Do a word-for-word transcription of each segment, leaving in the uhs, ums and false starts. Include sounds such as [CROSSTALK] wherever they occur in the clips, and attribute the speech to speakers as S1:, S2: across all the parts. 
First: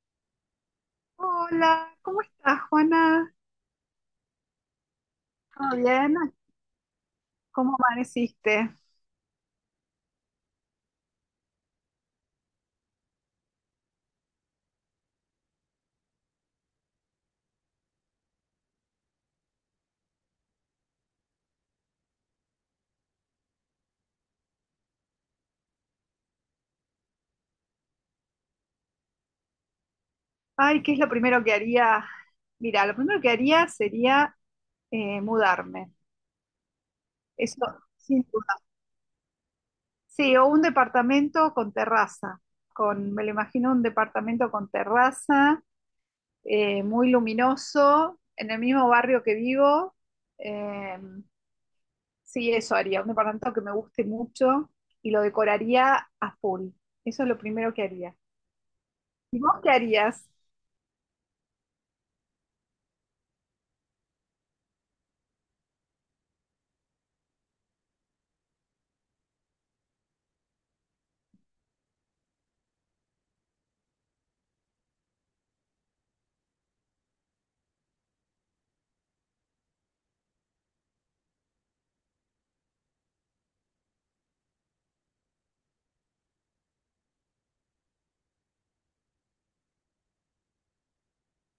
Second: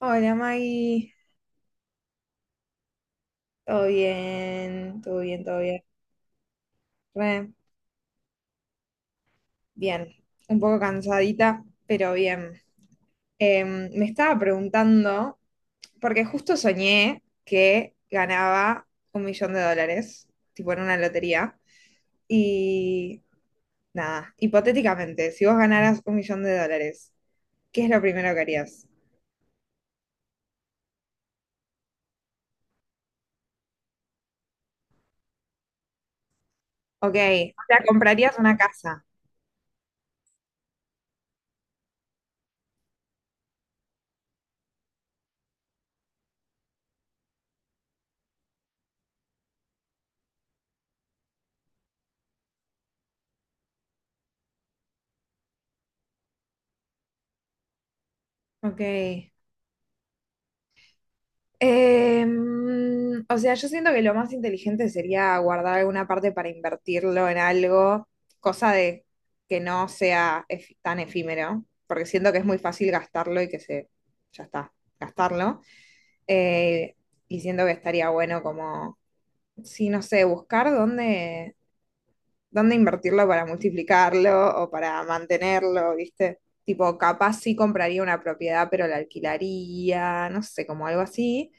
S1: Hola Maggie,
S2: Hola, ¿cómo estás, Juana?
S1: todo bien, todo bien, todo
S2: ¿Todo
S1: bien.
S2: bien?
S1: Re
S2: ¿Cómo amaneciste?
S1: bien, un poco cansadita, pero bien. Em, me estaba preguntando, porque justo soñé que ganaba un millón de dólares, tipo en una lotería, y nada, hipotéticamente, si vos ganaras un millón de dólares, ¿qué es lo primero que harías?
S2: Ay, ¿qué es lo primero que haría? Mira, lo primero que haría sería eh, mudarme.
S1: Ok,
S2: Eso,
S1: o sea,
S2: sin
S1: comprarías una
S2: duda.
S1: casa.
S2: Sí, o un departamento con terraza. Con, me lo imagino un departamento con terraza, eh, muy luminoso, en el mismo barrio que vivo. Eh, sí, eso haría. Un departamento que me guste mucho y lo decoraría a full. Eso es lo primero que haría.
S1: Ok.
S2: ¿Y vos qué harías?
S1: Em, o sea, yo siento que lo más inteligente sería guardar alguna parte para invertirlo en algo, cosa de que no sea ef- tan efímero, porque siento que es muy fácil gastarlo y que se, ya está, gastarlo. Eh, y siento que estaría bueno como, sí, no sé, buscar dónde, dónde invertirlo para multiplicarlo o para mantenerlo, ¿viste? Tipo, capaz sí compraría una propiedad, pero la alquilaría, no sé, como algo así,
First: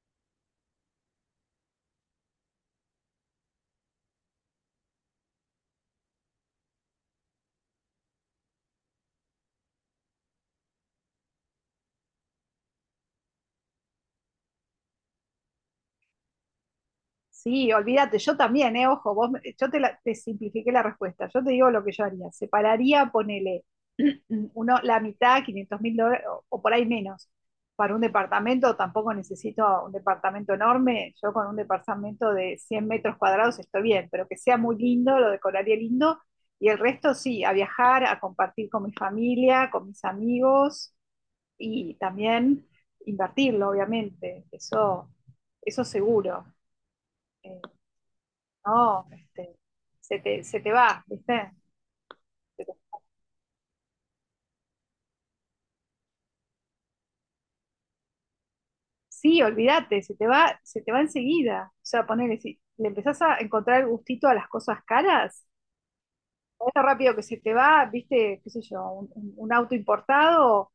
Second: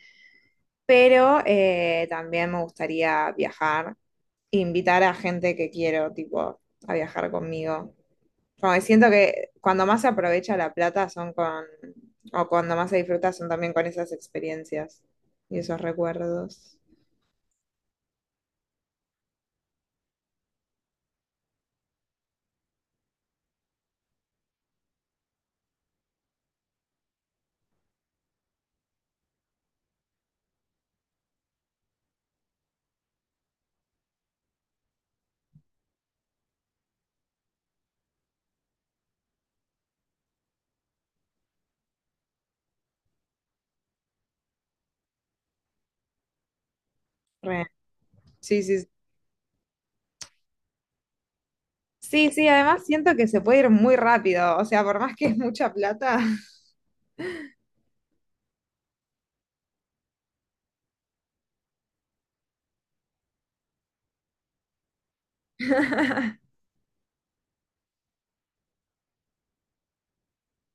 S1: pero eh, también me gustaría viajar, invitar a gente que quiero, tipo, a viajar conmigo. Como que siento que cuando más se aprovecha la plata son con, o cuando más se disfruta son también con esas experiencias y esos recuerdos.
S2: Sí, olvídate, yo también, eh, ojo, vos, me- yo te, la- te simplifiqué la respuesta, yo te digo lo que yo haría, separaría, ponele [CLEARS THROAT] uno, la mitad, quinientos mil dólares, o, o por ahí menos, para un departamento. Tampoco necesito un departamento enorme, yo con un departamento de cien metros cuadrados estoy bien, pero que sea muy lindo, lo decoraría lindo, y el resto sí, a viajar, a compartir con mi familia, con mis amigos, y también invertirlo, obviamente, eso, eso seguro. Eh,
S1: Re. Sí, sí.
S2: no, este, se te, se te va, ¿viste?
S1: Sí, sí, sí,
S2: Se te-
S1: además siento que se puede ir muy rápido, o sea, por más que es mucha plata, [LAUGHS]
S2: sí, olvídate, se te va, se te va enseguida. O sea, ponele, si le empezás a encontrar el gustito a las cosas caras, es rápido que se te va, ¿viste? ¿Qué sé yo? Un, un- un auto importado,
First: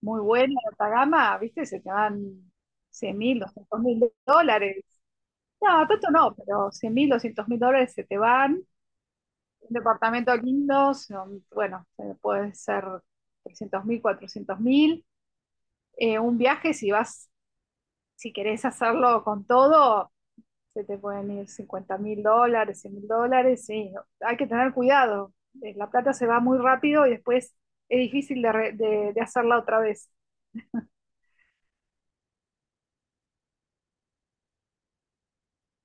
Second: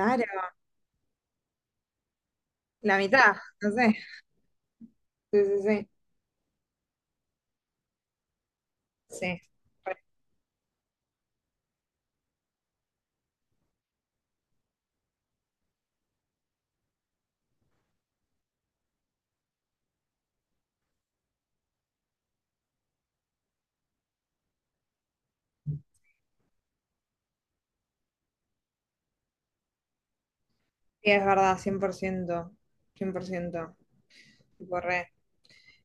S2: muy bueno, de alta gama, ¿viste? Se te van
S1: la
S2: cien
S1: mitad,
S2: mil,
S1: no
S2: doscientos
S1: sé.
S2: mil dólares.
S1: Sí, sí,
S2: No,
S1: sí.
S2: tanto no, pero cien mil, doscientos mil dólares se te van.
S1: Sí.
S2: Un
S1: Re.
S2: departamento lindo, son- bueno, eh, puede ser trescientos mil, cuatrocientos mil. eh, un viaje, si vas, si querés hacerlo con todo, se te pueden ir cincuenta mil dólares, cien mil dólares, sí, hay que tener cuidado. Eh, La plata se va muy rápido y después es difícil de, re- de- de hacerla otra vez.
S1: Sí, es verdad, cien por ciento, cien por ciento, tipo re.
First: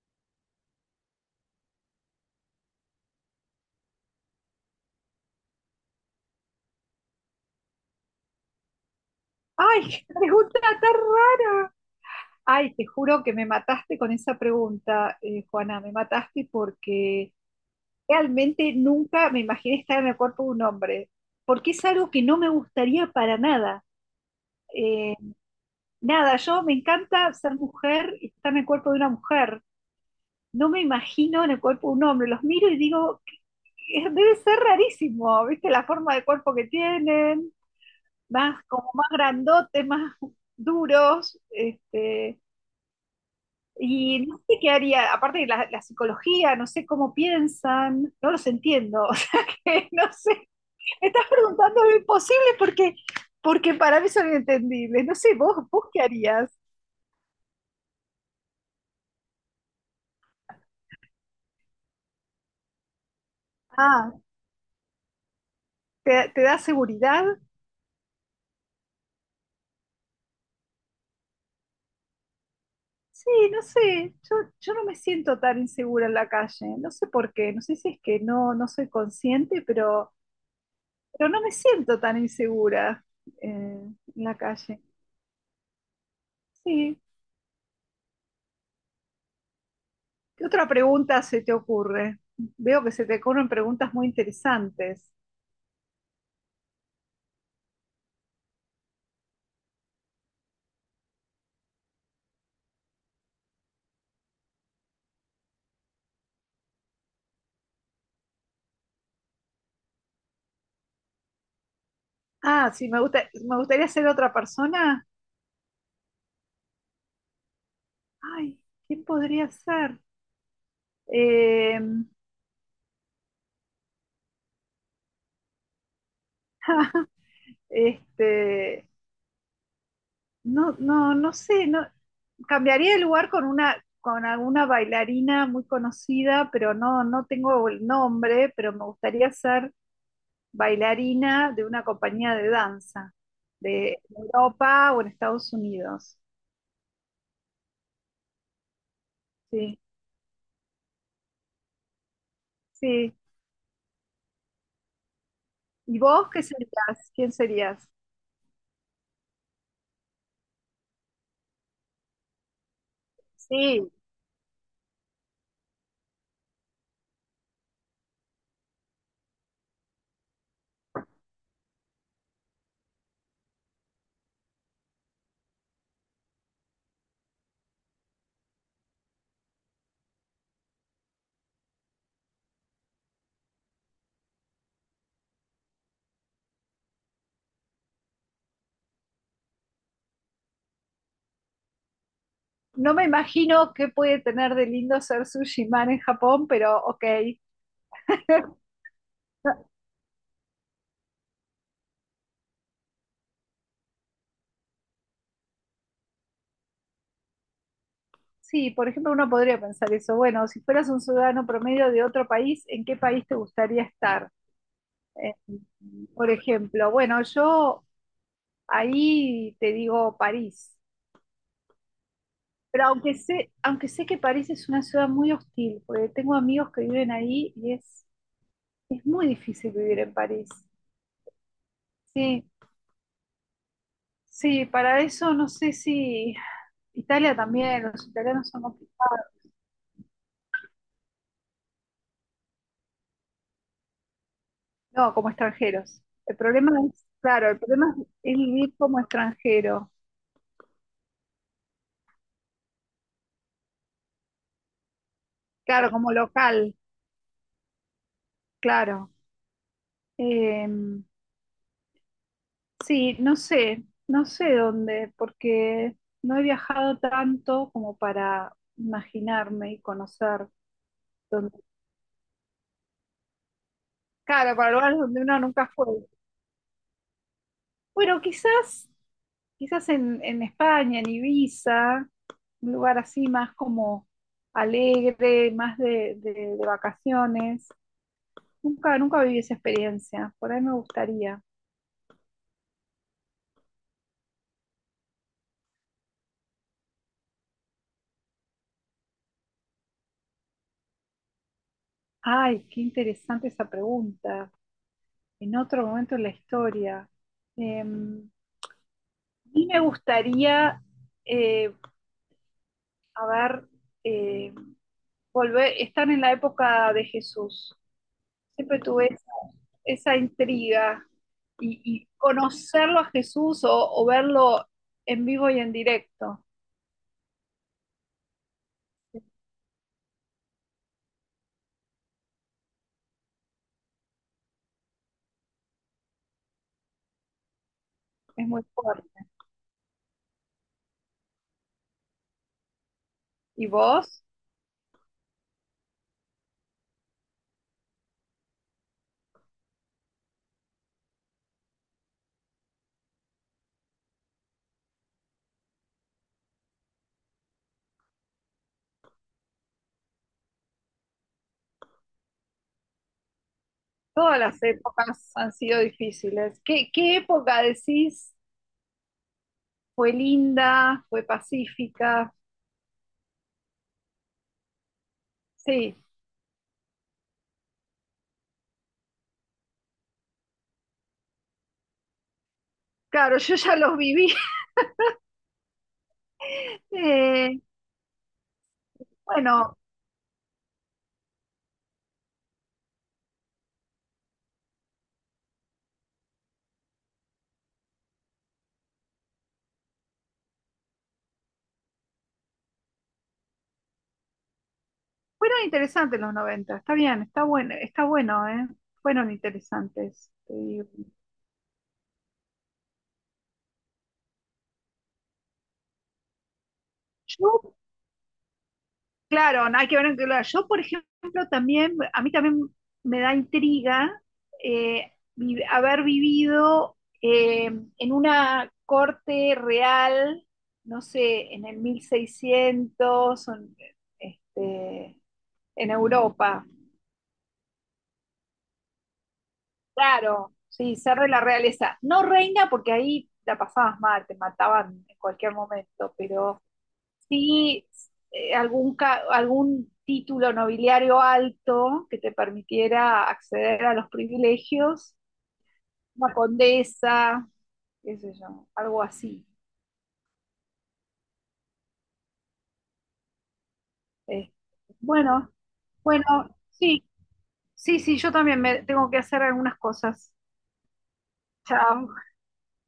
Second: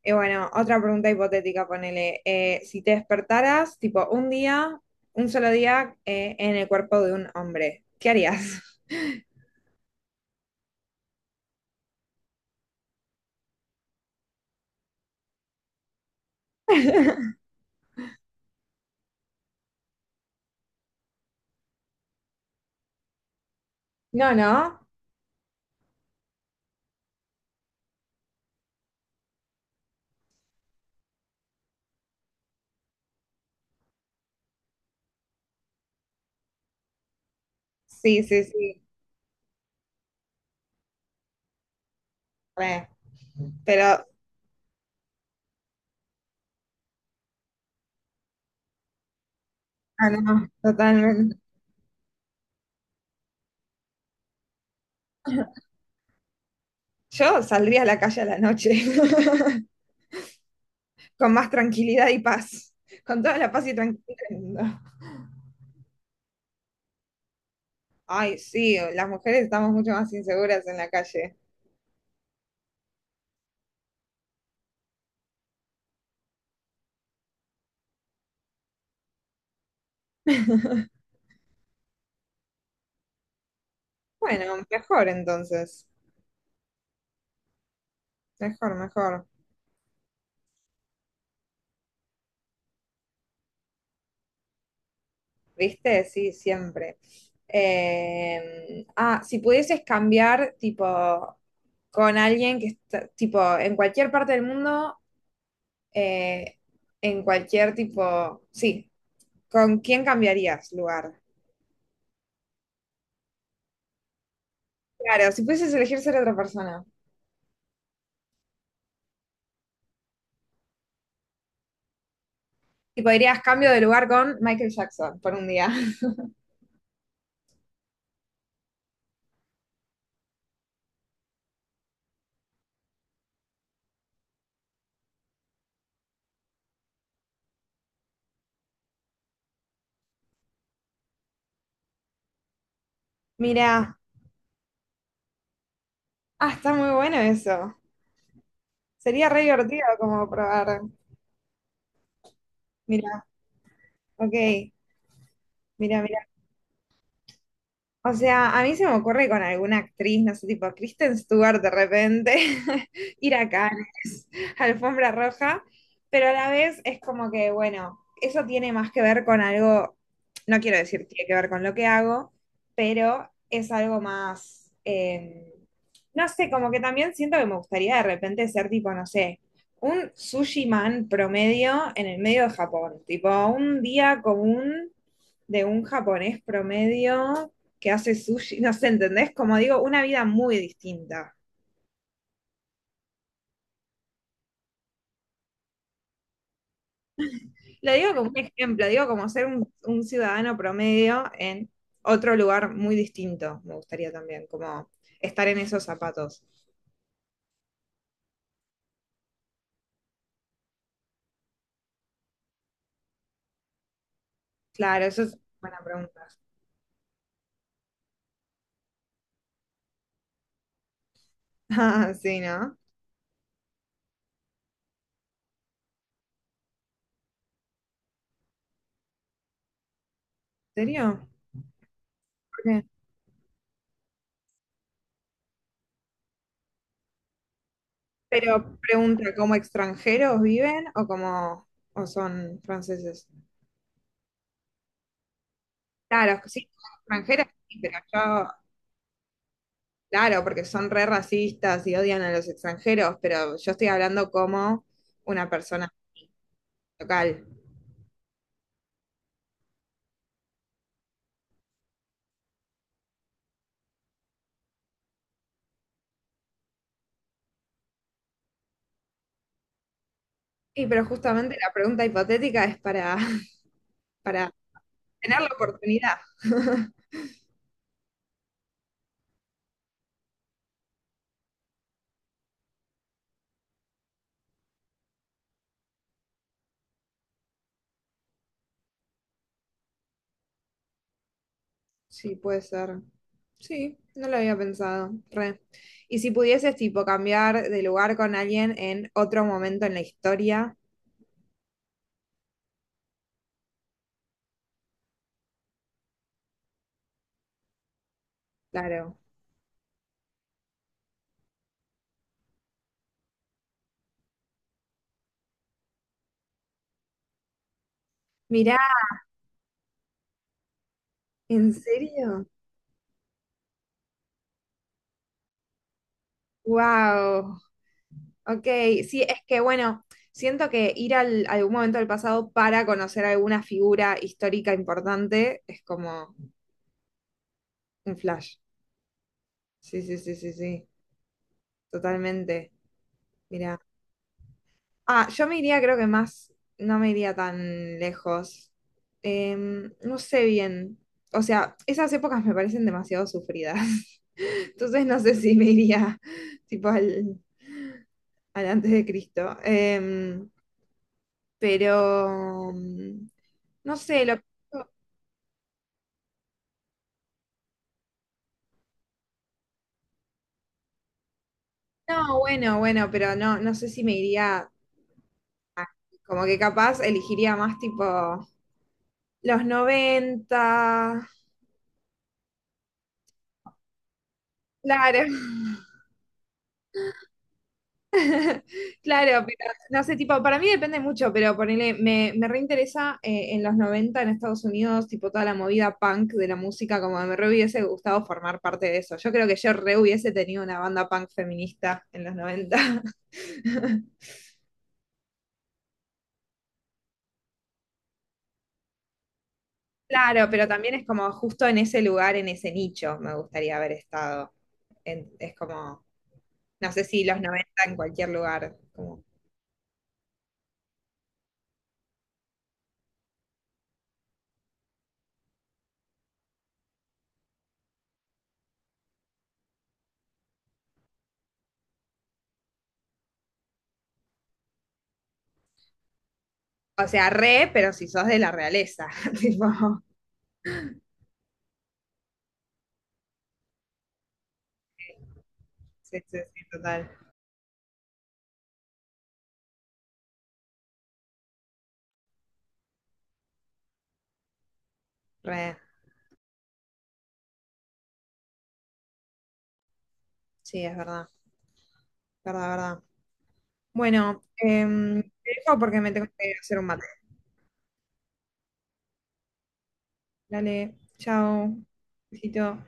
S1: Y bueno, otra pregunta hipotética, ponele, eh, si te despertaras, tipo, un día, un solo día, eh, en el cuerpo de un hombre, ¿qué harías? [LAUGHS]
S2: ¡Ay, [LAUGHS] qué pregunta tan rara! Ay, te juro que me mataste con esa pregunta, eh, Juana, me mataste porque realmente nunca me imaginé estar en el cuerpo de un hombre, porque es algo que no me gustaría para nada.
S1: No, no.
S2: Eh, Nada, yo me encanta ser mujer y estar en el cuerpo de una mujer. No me imagino en el cuerpo de un hombre. Los miro y digo: "¿Qué- debe ser rarísimo, ¿viste? La forma de cuerpo que tienen,
S1: Sí, sí,
S2: más
S1: sí.
S2: como más grandotes, más duros". Este,
S1: Re. Pero,
S2: y no sé qué haría, aparte de la, la psicología. No sé cómo piensan, no los entiendo, [LAUGHS] o sea que no
S1: ah, no,
S2: sé,
S1: no,
S2: me estás
S1: totalmente.
S2: preguntando lo imposible, porque porque para mí son inentendibles. No sé, vos, vos qué harías.
S1: Yo saldría a la calle a la noche, [LAUGHS] con más tranquilidad y paz, con toda la paz y
S2: Ah,
S1: tranquilidad del mundo.
S2: ¿te, te da seguridad?
S1: Ay, sí, las mujeres estamos mucho más inseguras en la calle.
S2: Sí, no sé, yo, yo no me siento tan insegura en la calle. No sé por qué, no sé si es que no, no soy consciente, pero,
S1: [LAUGHS]
S2: pero no me siento tan insegura eh, en la
S1: Bueno,
S2: calle.
S1: mejor entonces.
S2: Sí,
S1: Mejor, mejor.
S2: ¿qué otra pregunta se te ocurre? Veo que se te ocurren preguntas muy interesantes.
S1: ¿Viste? Sí, siempre. Eh, ah, si pudieses cambiar, tipo, con alguien que está, tipo, en cualquier parte del mundo, eh, en cualquier tipo, sí, ¿con quién cambiarías lugar?
S2: Ah, sí, me gusta, me gustaría ser otra persona.
S1: Claro, si pudieses elegir ser otra persona,
S2: Ay, ¿quién podría ser? Eh,
S1: tipo, dirías cambio de lugar con Michael Jackson por un día. [LAUGHS]
S2: este, no, no, no sé. No, cambiaría el lugar con una, con alguna bailarina muy conocida, pero no, no tengo el nombre, pero me gustaría ser bailarina de una compañía de danza
S1: Mira,
S2: de Europa o en Estados Unidos.
S1: ah, está muy bueno eso. Sería re
S2: Sí,
S1: divertido como probar. Mira,
S2: sí.
S1: ok, mira,
S2: ¿Y
S1: mira.
S2: vos qué serías? ¿Quién serías?
S1: O sea, a mí se me ocurre con alguna actriz, no sé, tipo Kristen Stewart de repente, [LAUGHS] ir a
S2: Sí,
S1: Cannes, [LAUGHS] alfombra roja, pero a la vez es como que, bueno, eso tiene más que ver con algo, no quiero decir tiene que ver con lo que hago, pero es algo más, eh, no sé, como que también siento que me gustaría de repente ser tipo, no sé, un sushi man promedio en el medio de Japón, tipo un día común de un japonés promedio que hace sushi, no sé, ¿entendés? Como digo, una vida muy distinta.
S2: no me imagino qué puede tener de lindo ser sushi man en Japón, pero ok.
S1: Lo digo como un ejemplo, digo como ser un,
S2: [LAUGHS]
S1: un ciudadano promedio en otro lugar muy distinto, me gustaría también, como estar en esos zapatos.
S2: Sí, por ejemplo, uno podría pensar eso. Bueno, si fueras un ciudadano promedio de otro país, ¿en qué país te gustaría estar?
S1: Claro, eso
S2: Eh,
S1: es buena pregunta.
S2: por
S1: [LAUGHS]
S2: ejemplo, bueno, yo ahí te digo París,
S1: Ah, sí, ¿no?
S2: pero aunque sé, aunque sé que París es una ciudad muy hostil, porque tengo amigos que viven ahí y es, es muy difícil vivir en París.
S1: ¿En serio?
S2: Sí,
S1: ¿Por qué?
S2: sí, para eso no sé. Si Italia también, los italianos son
S1: Pero
S2: complicados.
S1: pregunta, ¿como extranjeros viven o como o son franceses?
S2: No, como extranjeros. El
S1: Claro, sí,
S2: problema es,
S1: extranjeras,
S2: claro, el
S1: sí,
S2: problema
S1: pero
S2: es
S1: yo
S2: es vivir como extranjero.
S1: claro, porque son re racistas y odian a los extranjeros, pero yo estoy hablando como una
S2: Claro,
S1: persona
S2: como local,
S1: local.
S2: claro. Eh, sí, no sé, no sé dónde, porque no he viajado tanto como para imaginarme y conocer
S1: Y pero justamente
S2: dónde.
S1: la pregunta hipotética es para, [LAUGHS] para
S2: Claro, para lugares donde uno
S1: tener la
S2: nunca fue.
S1: oportunidad. [LAUGHS]
S2: Bueno, quizás, quizás en, en España, en Ibiza, un lugar así más como alegre, más de, de- de vacaciones. Nunca, nunca viví esa experiencia, por ahí me gustaría.
S1: Sí, puede ser. Sí, no lo había pensado. Re. Y si pudieses, tipo, cambiar de lugar con alguien en otro momento en la historia,
S2: Ay, qué interesante esa pregunta. En otro momento de la historia. Eh,
S1: claro.
S2: y me gustaría, eh, a ver, eh, volver, estar en la época de Jesús.
S1: Mirá,
S2: Siempre tuve esa, esa intriga
S1: ¿en
S2: y, y
S1: serio?
S2: conocerlo a Jesús, o, o verlo en vivo y en directo.
S1: Wow. Ok, sí, es que bueno, siento que ir al, a algún momento del pasado para conocer alguna figura histórica importante es como un
S2: Es
S1: flash.
S2: muy fuerte.
S1: Sí, sí, sí, sí, sí, totalmente.
S2: ¿Y
S1: Mira.
S2: vos?
S1: Ah, yo me iría, creo que más, no me iría tan lejos. Em, no sé bien. O sea, esas épocas me parecen demasiado sufridas. [LAUGHS] Entonces no sé si me iría tipo al, al antes de Cristo. Em, pero mm, no sé,
S2: Todas
S1: lo
S2: las épocas han sido difíciles. ¿Qué, qué época decís fue linda, fue pacífica?
S1: no, bueno, bueno, pero no, no sé si me iría,
S2: Sí.
S1: como que capaz elegiría más tipo los noventa.
S2: Claro, yo ya los viví. [LAUGHS]
S1: Claro, [LAUGHS]
S2: Eh,
S1: claro, pero
S2: bueno,
S1: no sé, tipo, para mí depende mucho, pero ponele, me, me reinteresa eh, en los noventa en Estados Unidos, tipo toda la movida punk de la música, como me re hubiese gustado formar parte de eso. Yo creo que yo re hubiese tenido una banda punk feminista en los noventa. [LAUGHS]
S2: fueron interesantes los noventa. Está bien, está bueno, está bueno, ¿eh? Fueron interesantes,
S1: Claro,
S2: te
S1: pero
S2: digo.
S1: también es como justo en ese lugar, en ese nicho, me gustaría haber estado. En- es como no sé si los
S2: Yo,
S1: noventa en cualquier lugar. Como,
S2: claro, no hay que ver en qué lugar. Yo, por ejemplo, también, a mí también me da intriga eh, vi- haber vivido eh, en una corte real, no sé, en el mil seiscientos, o en, este, en Europa.
S1: o sea, re, pero si sos de la realeza. [LAUGHS] Tipo,
S2: Claro, sí, ser de la realeza. No reina, porque ahí la pasabas mal, te mataban en cualquier momento,
S1: sí, sí,
S2: pero
S1: sí, total.
S2: sí eh, algún, ca- algún título nobiliario alto que te permitiera acceder a los privilegios,
S1: Re.
S2: una condesa, qué sé yo, algo así.
S1: Sí, es verdad. Verdad, verdad. Bueno,
S2: Eh,
S1: em, te
S2: bueno,
S1: dejo porque me
S2: bueno,
S1: tengo que hacer un mate.
S2: sí, sí, sí, yo también me tengo que hacer algunas cosas.
S1: Dale, chao.
S2: Chao.
S1: Besito.